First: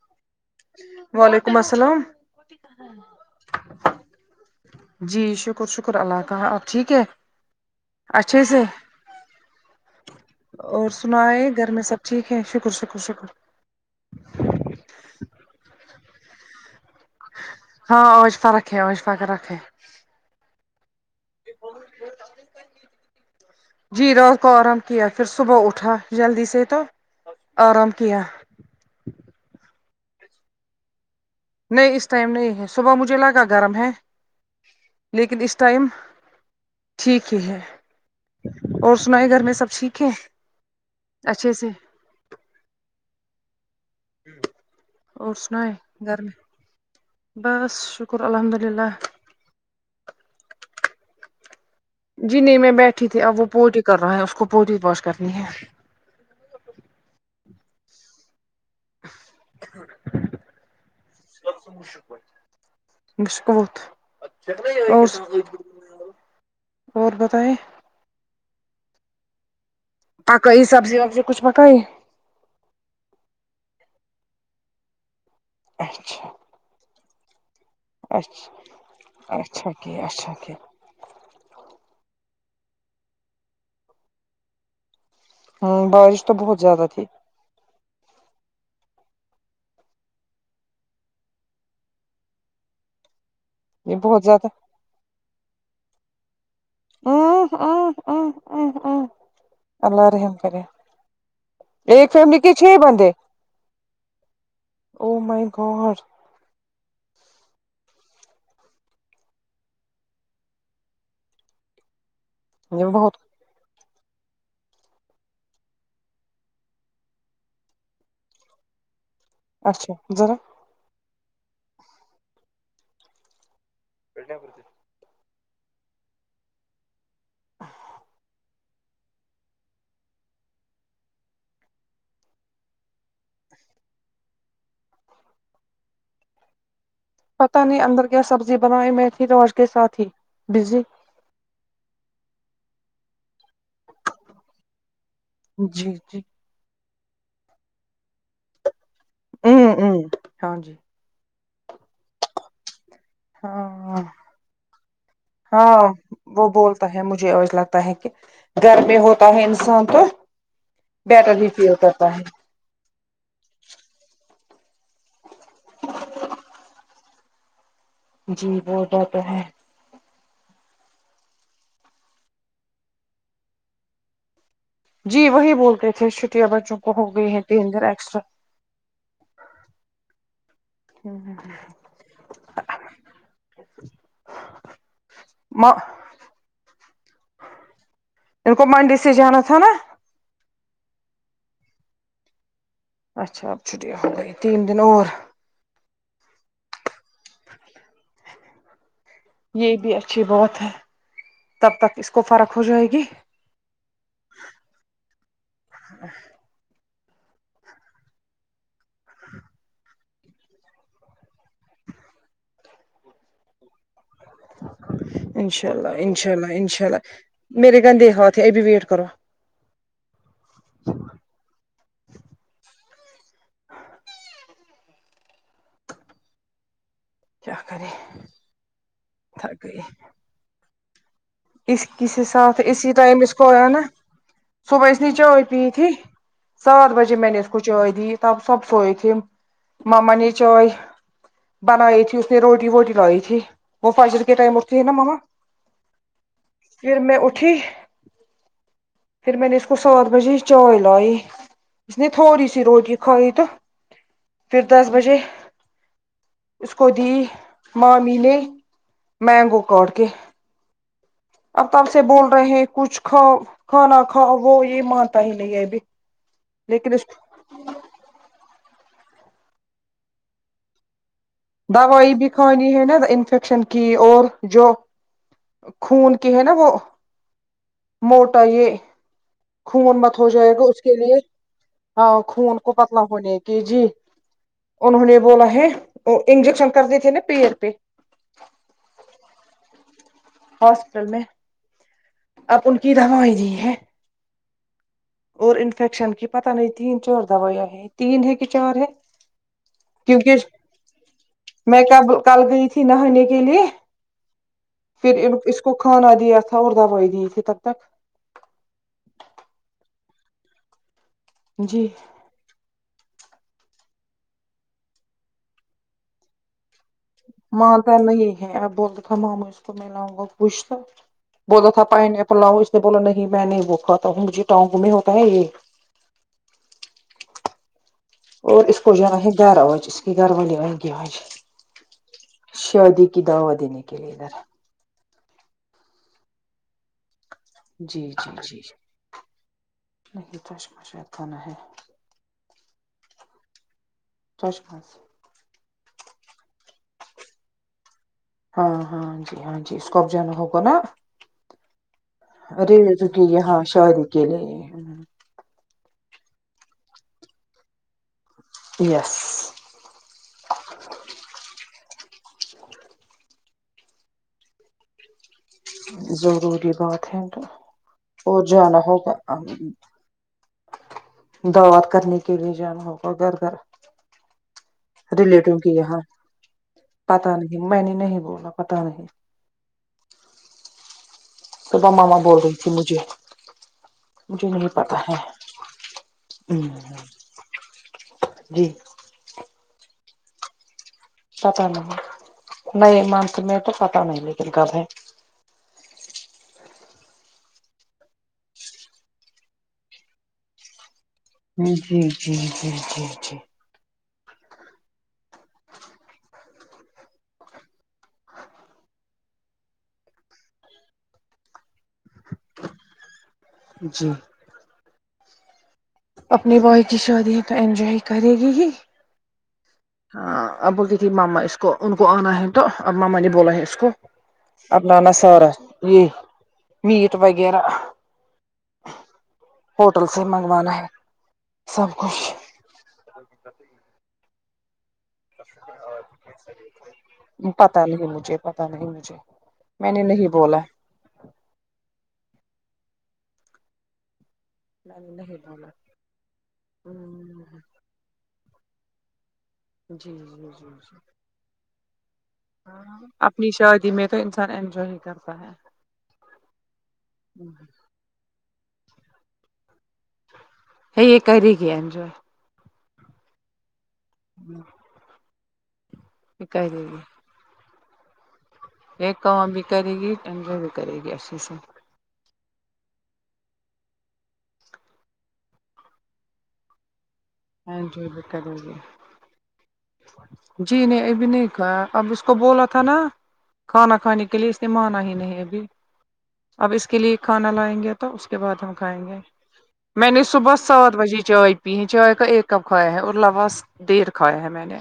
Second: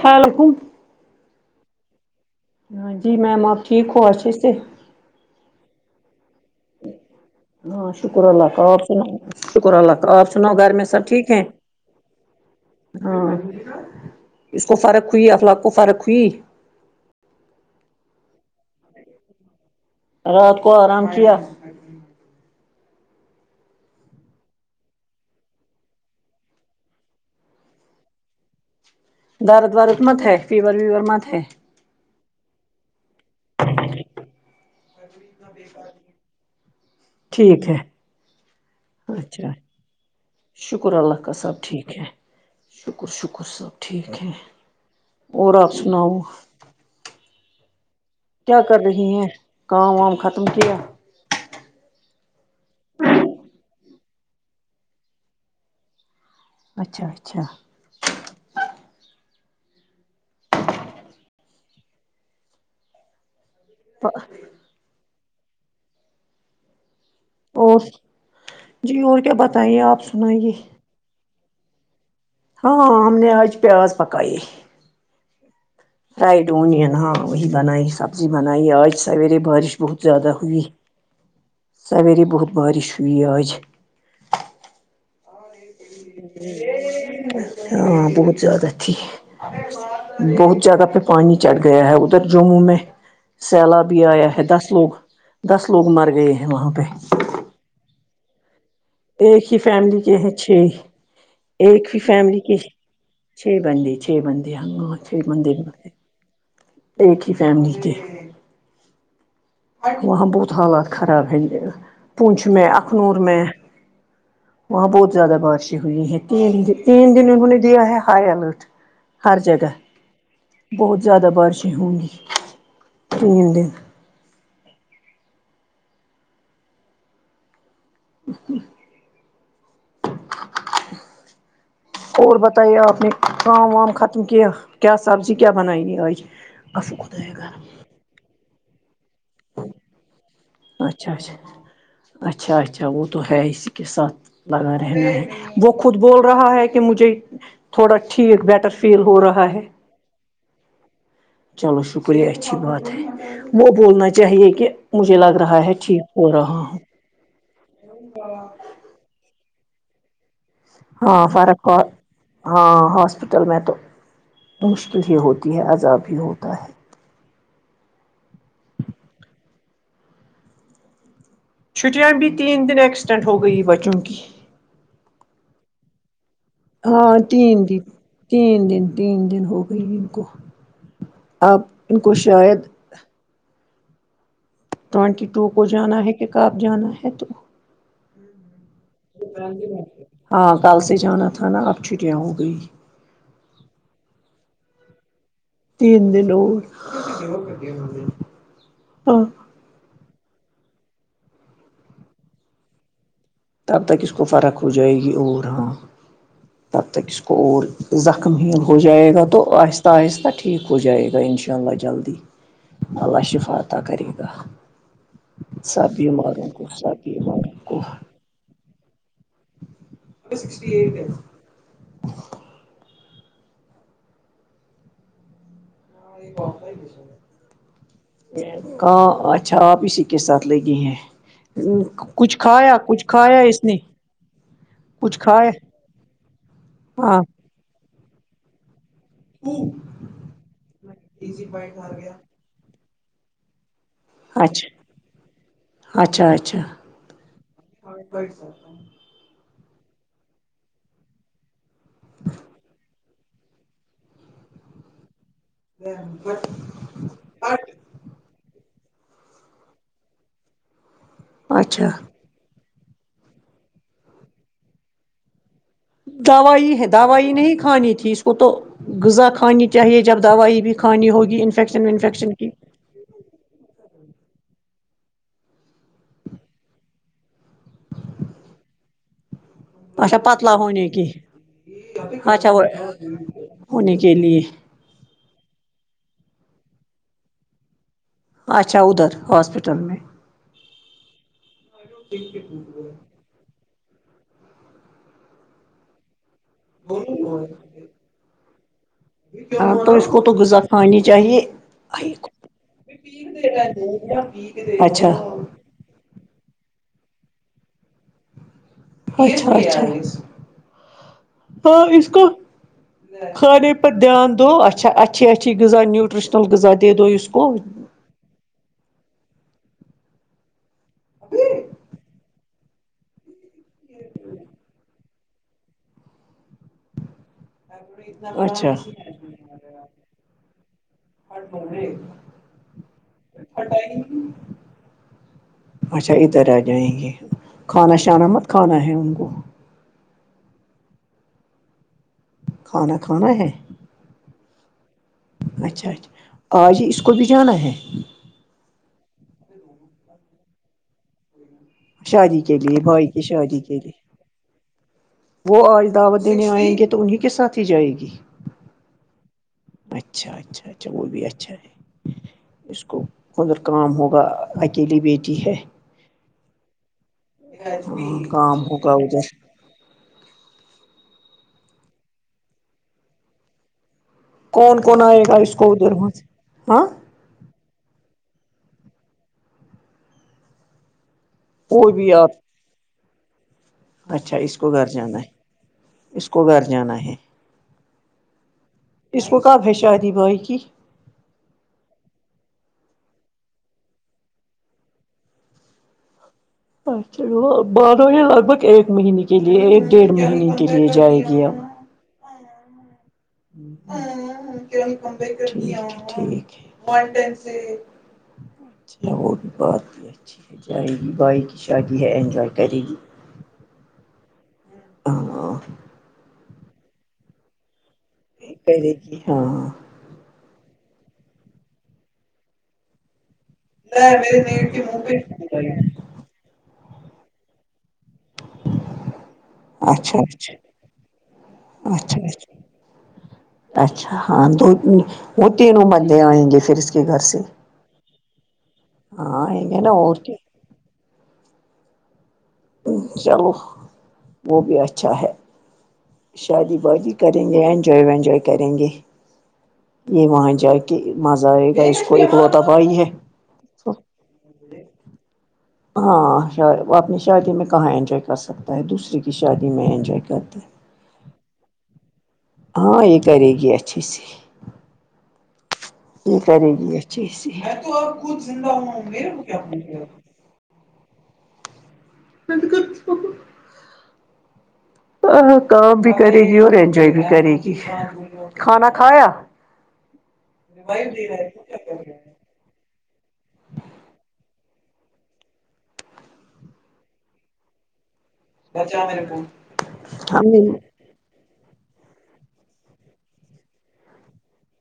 ہاں لکم وعلیکم السلام ہاں جی میم آپ ٹھیک ہو اچھے سے جی شکر شکر اللہ کا آپ ٹھیک ہے ہاں شکر اچھے اللہ سے کا اور سناو شکر اللہ کا اور سناؤ گھر میں اور سب ٹھیک ہے سنائے گھر میں سب ٹھیک ہے شکر شکر شکر اس کو فرق ہوئی افلاق کو فرق ہوئی ہاں آج فرق ہے اشفا کے رکھے رات کو آرام کیا جی رات کو آرام کیا پھر صبح اٹھا جلدی سے تو آرام کیا درد ورد مت ہے فیور ویور مت ہے نہیں اس ٹائم نہیں ہے صبح مجھے لگا گرم ہے لیکن اس ٹائم [inaudible] ٹھیک ہی ہے اور سنایے گھر اچھا میں سب ٹھیک ہے شکر اللہ کا اچھے سب سے ٹھیک ہے شکر شکر سب ٹھیک ہے اور آپ سنائے سناؤ گھر میں بس ش کیا کر رہی ہیں کام وام ختم کیا جی نہیں میں بیٹھی تھی اب وہ پوٹی کر رہا ہے اس کو پوٹی واش کرنی ہے اچھا اچھا مشک فہ اور س اور بتائے اور جی اور کیا بتائیے آپ سنائیے پکائی سبزی وبزی کچھ پکائی ہاں ہم نے آج پیاز پکائی اچھا رائڈ اونین ہاں وہی بنائی سبزی اچھا بنائی آج سویرے اچھا بارش بہت کیا زیادہ اچھا کیا ہوئی سویرے بہت بارش ہوئی آج ہاں بارش تو بہت زیادہ تھی ہاں بہت زیادہ تھی بہت جگہ پہ پانی چڑھ گیا ہے ادھر جموں میں سیلاب یہ بھی بہت آیا ہے زیادہ دس لوگ دس لوگ مر گئے ہیں وہاں پہ ا ا ا اہ ایک ہی فیملی کے ہیں چھ ایک ہی فیملی کے چھ بندے چھ بندے ہا چھ او مائی بندے گاڈ ایک ہی فیملی کے وہاں بہت حالات خراب ہے پونچھ میں یہ بہت اخنور میں وہاں بہت زیادہ بارشیں ہوئی ہیں تین تین دن انہوں نے دیا ہے ہائی الرٹ ہر جگہ اچھا ذرا بہت زیادہ بارشیں ہوں گی تین دن بٹا [inaudible] ہوں اور بتائی آپ نے کام وام ختم کیا کیا سبزی کیا بنائی آج اس خدائیں پتہ نہیں اندر کیا سبزی بنائی میتھی روج کے ساتھ ہی بزی اچھا اچھا اچھا اچھا وہ تو ہے اسی کے ساتھ لگا رہنا ہے وہ جی خود جی بول رہا ہے کہ مجھے تھوڑا ٹھیک بیٹر فیل ہو رہا ہے ہوں ہاں جی چلو شکریہ اچھی بات ہے وہ ہاں بولنا چاہیے کہ مجھے لگ رہا ہے ہاں ٹھیک ہو رہا ہوں [unintelligible] کہ گھر پے ہوتا ہے انسان تو ہاں بیٹر ہی فرق فیل ہو کرتا ہے ہاں ہاسپٹل میں تو مشکل ہی ہوتی ہے عذاب ہی ہوتا ہے جی وہ بیٹر ہے چھٹیاں بھی تین دن ایکسٹینٹ ہو گئی بچوں کی جی وہی بولتے تھے چھٹیاں ب ہاں تین دن تین دن تین دن ہو گئی ان کو اب ان کو شاید ٹوونٹی ٹو کو جانا ہے کہ کب جانا ہے تو ان کو منڈے سے جانا تھا نا اں کل سے جانا تھا نا اب چھٹیاں ہو گئی ا چھا اب چھٹیاں ہوگئی تین دن اور تین دن اور ہاں یہ بھی اچھی با ت ہے تب تک اس کو فرق ہو جائے گی تب تک اس کو فرق ہو جائے گی اور ہاں تب تک اس اور زخم ہیل ہو جائے گا تو آہستہ آہستہ ٹھیک ہو جائے گا ان شاء اللہ جلدی اللہ شفاعطا کرے گا انشاء سب اللہ انشاء بیماروں اللہ کو انشاء سب اللہ بیماروں میرے گندے ہاتھ ہے ابھی ویٹ کرو ا سکسٹی ایٹ ہے [inaudible] کیا کرے کاں اچھا تھک آپ گئی ہی س کے ساتھ لگی ہیں اس کسی کچھ ساتھ کھایا اسی کچھ ٹائم کھایا کو اس آیا نے نا صبح اس نے کچھ چائے کھایا پی تھی سات بجے ہاں میں نے اس کو چائے دی تب سب سوئے تھے ماما نے چائے بنائی تھی نے روٹی ووٹی لائی تھی وہ فجر کے ٹائم اٹھتی ہے اچھا نا ماما اچھا اچ پھر میں اٹھی پھر میں نے اس کو سات بجے چائے لائی اس نے تھوڑی سی روٹی کھا ئی تو پھر دس بجے اس [inaudible] کو دی مامی نے مینگو کاٹ کے اب تب اچھا سے بول رہے ہیں کچھ کھاؤ کھانا کھاؤ وہ یہ مانتا ہی نہیں ہے یہ بھی دوائی ہے دوائی نہیں کھانی تھی اس کو تو غذا کھانی چاہیے جب دوائی بھی کھانی ہوگی ان دوائی بھی کھانی ہے نا انفیکشن کی اور جو خون کی ہے نا وہ موٹا یہ خون اچھا مت ہو جائے پتلا گا اس ہونے کے کی لیے ہو اچھا خون وہ کو پتلا ہونے کی جی ہونے کے لیے انہوں نے بولا ہے وہ انجیکشن کر دیے تھے نا پیر پہ اچھا ادھر ہاسپٹل میں ہاسپٹل میں اب ان کی دوا وہی ہے اور انفیکشن کی پتہ نہیں تین چار دوائیاں ہیں تین ہے کہ چار ہے ہاں تو اس کوتو کیونکہ غذا کھانی چاہیے میں کب کل گئی تھی نہانے کے لیے اچھا پھر اس کھانا دیا تھا اور دوائی دی تھی تب تک اچھا اچھا ہاں جی اس کو کھانے پر دھیان دو اچھا اچھی اچھی غذا نیوٹریشنل غذا دے دو اس کو مانتا نہیں ہے ا بولتا تھا ماما اس کو میں لاؤں گا پوچھتا بولتا تھا پائن ایپل لاؤ اس یہ بولا نہیں میں نہیں بو کاتا ہوں مجھے ٹاؤں گومی ہوتا ہے یہ اھر [unintelligible] اور اس کو جانا ہے گیارہ بجے اس کے گھر والے آئینگے آج ب جی [inaudible] شادی کی دعوت دینے کے لیے ادھر اچھا ادھر آ جائیں گے کھانا جی شانہ جی مت جی کھانا ہے ان کو نہیں کچھ پوچھے تو نہیں کھانا کھانا ہے توچ خاس ہے اچھا اچھا آج اس کو بھی جانا ہے ہاں ہاں جی ہاں جی اس کو بھی جانا ہوگا نا شادی کے ارے لیے بھائی کی [unintelligible] یہاں شادی کے لیے شہادی اکیلے ہے وہ آج دعوت دینے آئیں گے تو انہیں کے ساتھ ہی جائے گی یس اچھا اچھا جو بھی اچھا ہے اس کو ادر کام ہوگا اکیلی بیٹی ہے ضروری بات ہے تو اور کام جانا ہوگا ادھر دعوات کرنے کے لیے جانا ہوگا گھر گھر کون کون آئے گا اس کو ادھر وہاں سے ہاں پتہ نہیں میں نے نہیں بولا پتہ نہیں تو وہ بھی ماما آپ بول رہی تھی مجھے اچھا مجھے اس کو نہیں گھر پتا ہے جانا اس کو گھر ہ جانا ہے جی اس میں کب ہے شادی بھائی کی پتہ نہیں نہیں مونتھ میں تو پتہ نہیں لیکن کب ہے اچھا وہ باتو یہ لگ بھگ ایک مہینے کے لیے ایک ڈیڑھ مہینے کے لیے جائے گی اب جی جی جی جی جی جی ٹھیک ہے ٹھیک ہے اچھا وہ بھی بات ہے اچھے جائے گی بائ کی شادی ہے انجوائے کرے گی جی ہاں اپنی بھائی کی شادی ہے تو انجوائے کرے گی ہی ہاں ہاں اب بولتی تھی ماما اس کو ان کو آنا ہے تو اب ماما نے بولا ہے اس کو اب ماما سارا یہ میٹ وغیرہ ہوٹل اچھا سے اچھا منگوانا ہے سب اچھا کچھ اچھا [unintelligible] اچھا ہاں دو وہ تینوں بندے آئیں گے پھر اس کے گھر سے پتہ نہیں مجھے پتہ نہیں مجھے ہاں آئیں گے نا میں نے اور نہیں بولا چلو وہ بھی میں نے اچھا ہے نہیں بولا شادی وادی کریں گے انجوائے وینجوائے کریں گے جی جی یہ جی وہاں جا جی کے مزہ آئے گا اس کو ایک لوتا بھائی ہاں ہے اپنی شادی میں تو انسان انجوے ہی کرتا ہے ہاں وہ اپنی شادی میں کہاں انجوائے کر سکتا ہے دوسرے کی شادی میں انجوائے کرتا ہے یہ کرے گی انجوائے ہاں یہ کرے گی اچھے سے یہ کرے گی اچھے سے ایک کام بھی کرے گی انجوائے بھی کرے گی اچھے سے ہاں نہ کام بھی کرے گی اور انجواے جو بھی کرے گی انجوائے بھی کرے گی کھانا کھایا جی نہیں ابھی نہیں کھایا اب اس کو کو بولا تھا نا کھانا کھانے کے لیے اس نے مانا ہی نہیں ابھی اب اس کے للئے کھانا لائیں گے تا اس کے بعد ہم کھائیں گے میں نے صبح سات بجے چائے پی ہے چائے کا ایک کپ کھایا ہے اور لواس ڈیر کھایا ہے میں نے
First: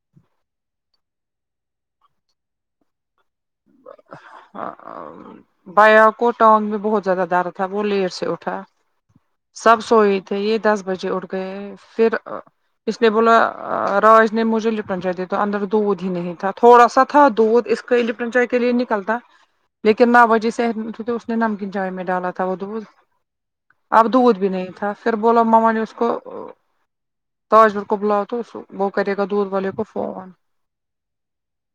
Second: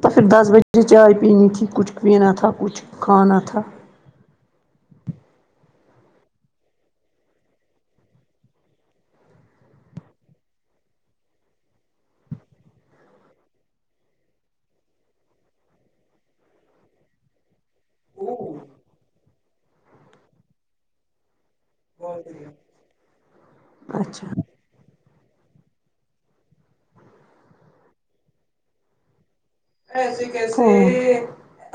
تو پھر دس بجے چائے پینی تھی کچھ پینا تھا کچھ کھانا تھا [unintelligible] بایا کوٹان میں بہت زیادہ ڈر تھا وہ لیر سے اٹھا سب سوئے تھے یہ دس بجے اٹھ گئے پھر اس نے بولا راج نے مجھے لٹنا چاہیے تھا اندر دودھ ہی نہیں تھا تھوڑا سا تھا دودھ اس کے لپٹن چائے کے لیے نکلتا لیکن نا وجی میں نمکین چائے میں ڈالا تھا وہ دودھ اب اچھا دودھ بھی نہیں تھا پھر بوللاو ماما نے اس کو تاج مل کو بلاؤ تو وہ کرے گا دودھ والے کو ایسے فون کیسے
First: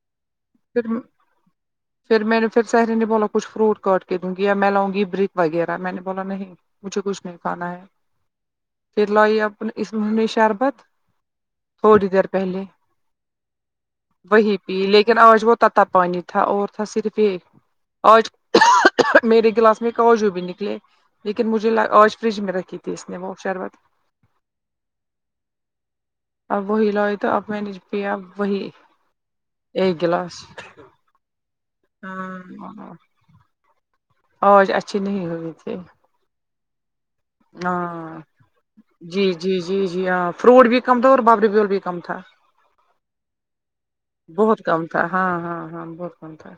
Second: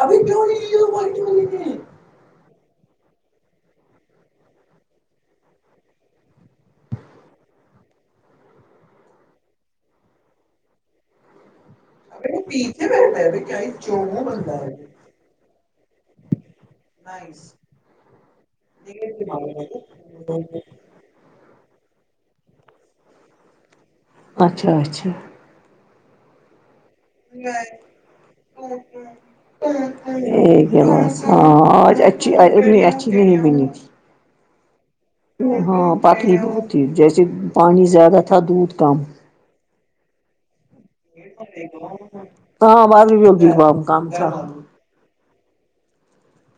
ابھی کیوں نہیں پھر [unintelligible] پھر میں نے پھر سہری نے بولا کچھ فروٹ کاٹ کے دوں گی یا میں لاؤ گی برک وغیرہ میں نے بولا نہیں مجھے کچھ نہیں کھانا ہے پھر لوائی اپ اس مہی نے شربت تھوڑی دیر پہلے وہی پی لیکن آج وہ تا پانی تھا اور تھا صرف یہ آج میرے گلاس میں کاجو بھی نکلے لیکن مجھے آج فریج میں رکھی تھی اس نے وہ شربت اچھا اچھا اب وہی لیہ ایک گلاس [unintelligible] اں آج [unintelligible] آج اچھی نہیں ہوئی تھی پتلی بہت تھی جیسے پانی زیادہ ہاں تھا دودھ کم جی جی جی ہاں فروٹ بھی کم تھا اور بابری بیول بھی کم تھا ہ بعدگ بم کام تھا بہت کم تھا ہاں ہاں ہاں بہت کم تھا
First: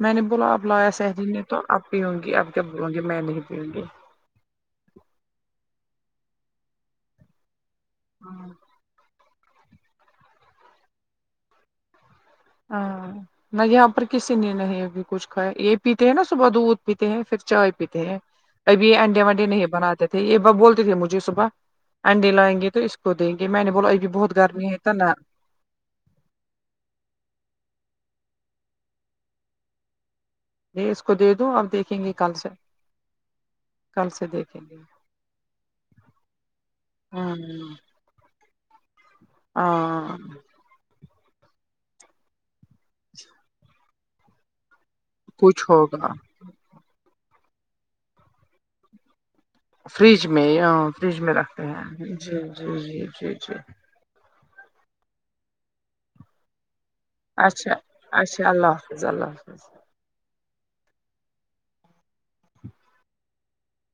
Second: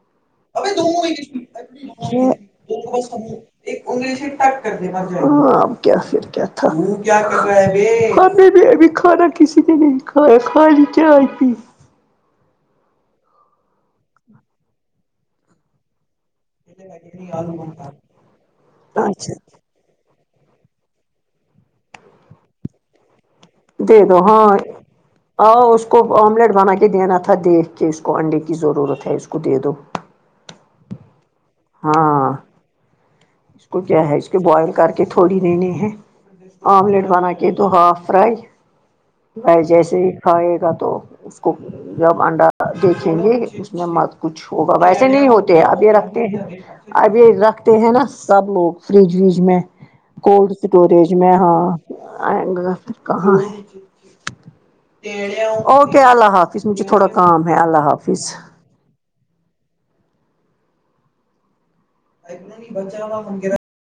میں نے بولا اب لایا سہری نے تو اب پیوں گی اب کیا بولوں گی میں نہیں پیوں گی یہی تک ہاں اب کیا پھر کیا تھا گی کانے بھی اب کھانا کسی نے نہیں کایا خالی چائے پی ہاں نہ یہاں پر کسی نے نہیں ابھی کچھ کھایا ایک پیتے ہیں نا صبح دودھ پیتے ہیں پھر چائے پیتے ہیں ابھی انڈے اچھا وڈے نہیں بنا دیتے یہ ب بولتی تھے مجھے صبح انڈے لگائیں گے تو کو دیں گے میں نے بولو ابھی بہت گرمی ہے تھا نا ہ اس کو آملیٹ بنا کے دینا تھا دیکھ کے اس کو انڈے کی ضرورت ہے اس کو دے دو میں اس کو دے دوں اب دیکھیں گے ہاں کل سے اس کو کیا کل ہے سے اس کو دیکھیں بوائل گے کر کے تھوڑی دینے ہے آملیٹ بنا کے دو ہوں ہاف فرائی فرائی جیسے ہی ہاں کھائے گا تو اس کو جب انڈا دیکھیں گے اس میں مت کچھ ہوگا ویسے نہیں ہوتے کچھ اب یہ ہوگا رکھتے ہیں اب یہ رکھتے ہیں نا سب لوگ فریج وج میں فریج میں کولڈ ہاں اسٹوریج فریج میں ہاں رکھتے ہیں جی آئے جی گار جی جی کہاں جی ہے اوکے اللہ حافظ مجھے تھوڑا کام ہے اللہ حافظ جی اللہ حفظ آ نہیں بچا منا [unintelligible]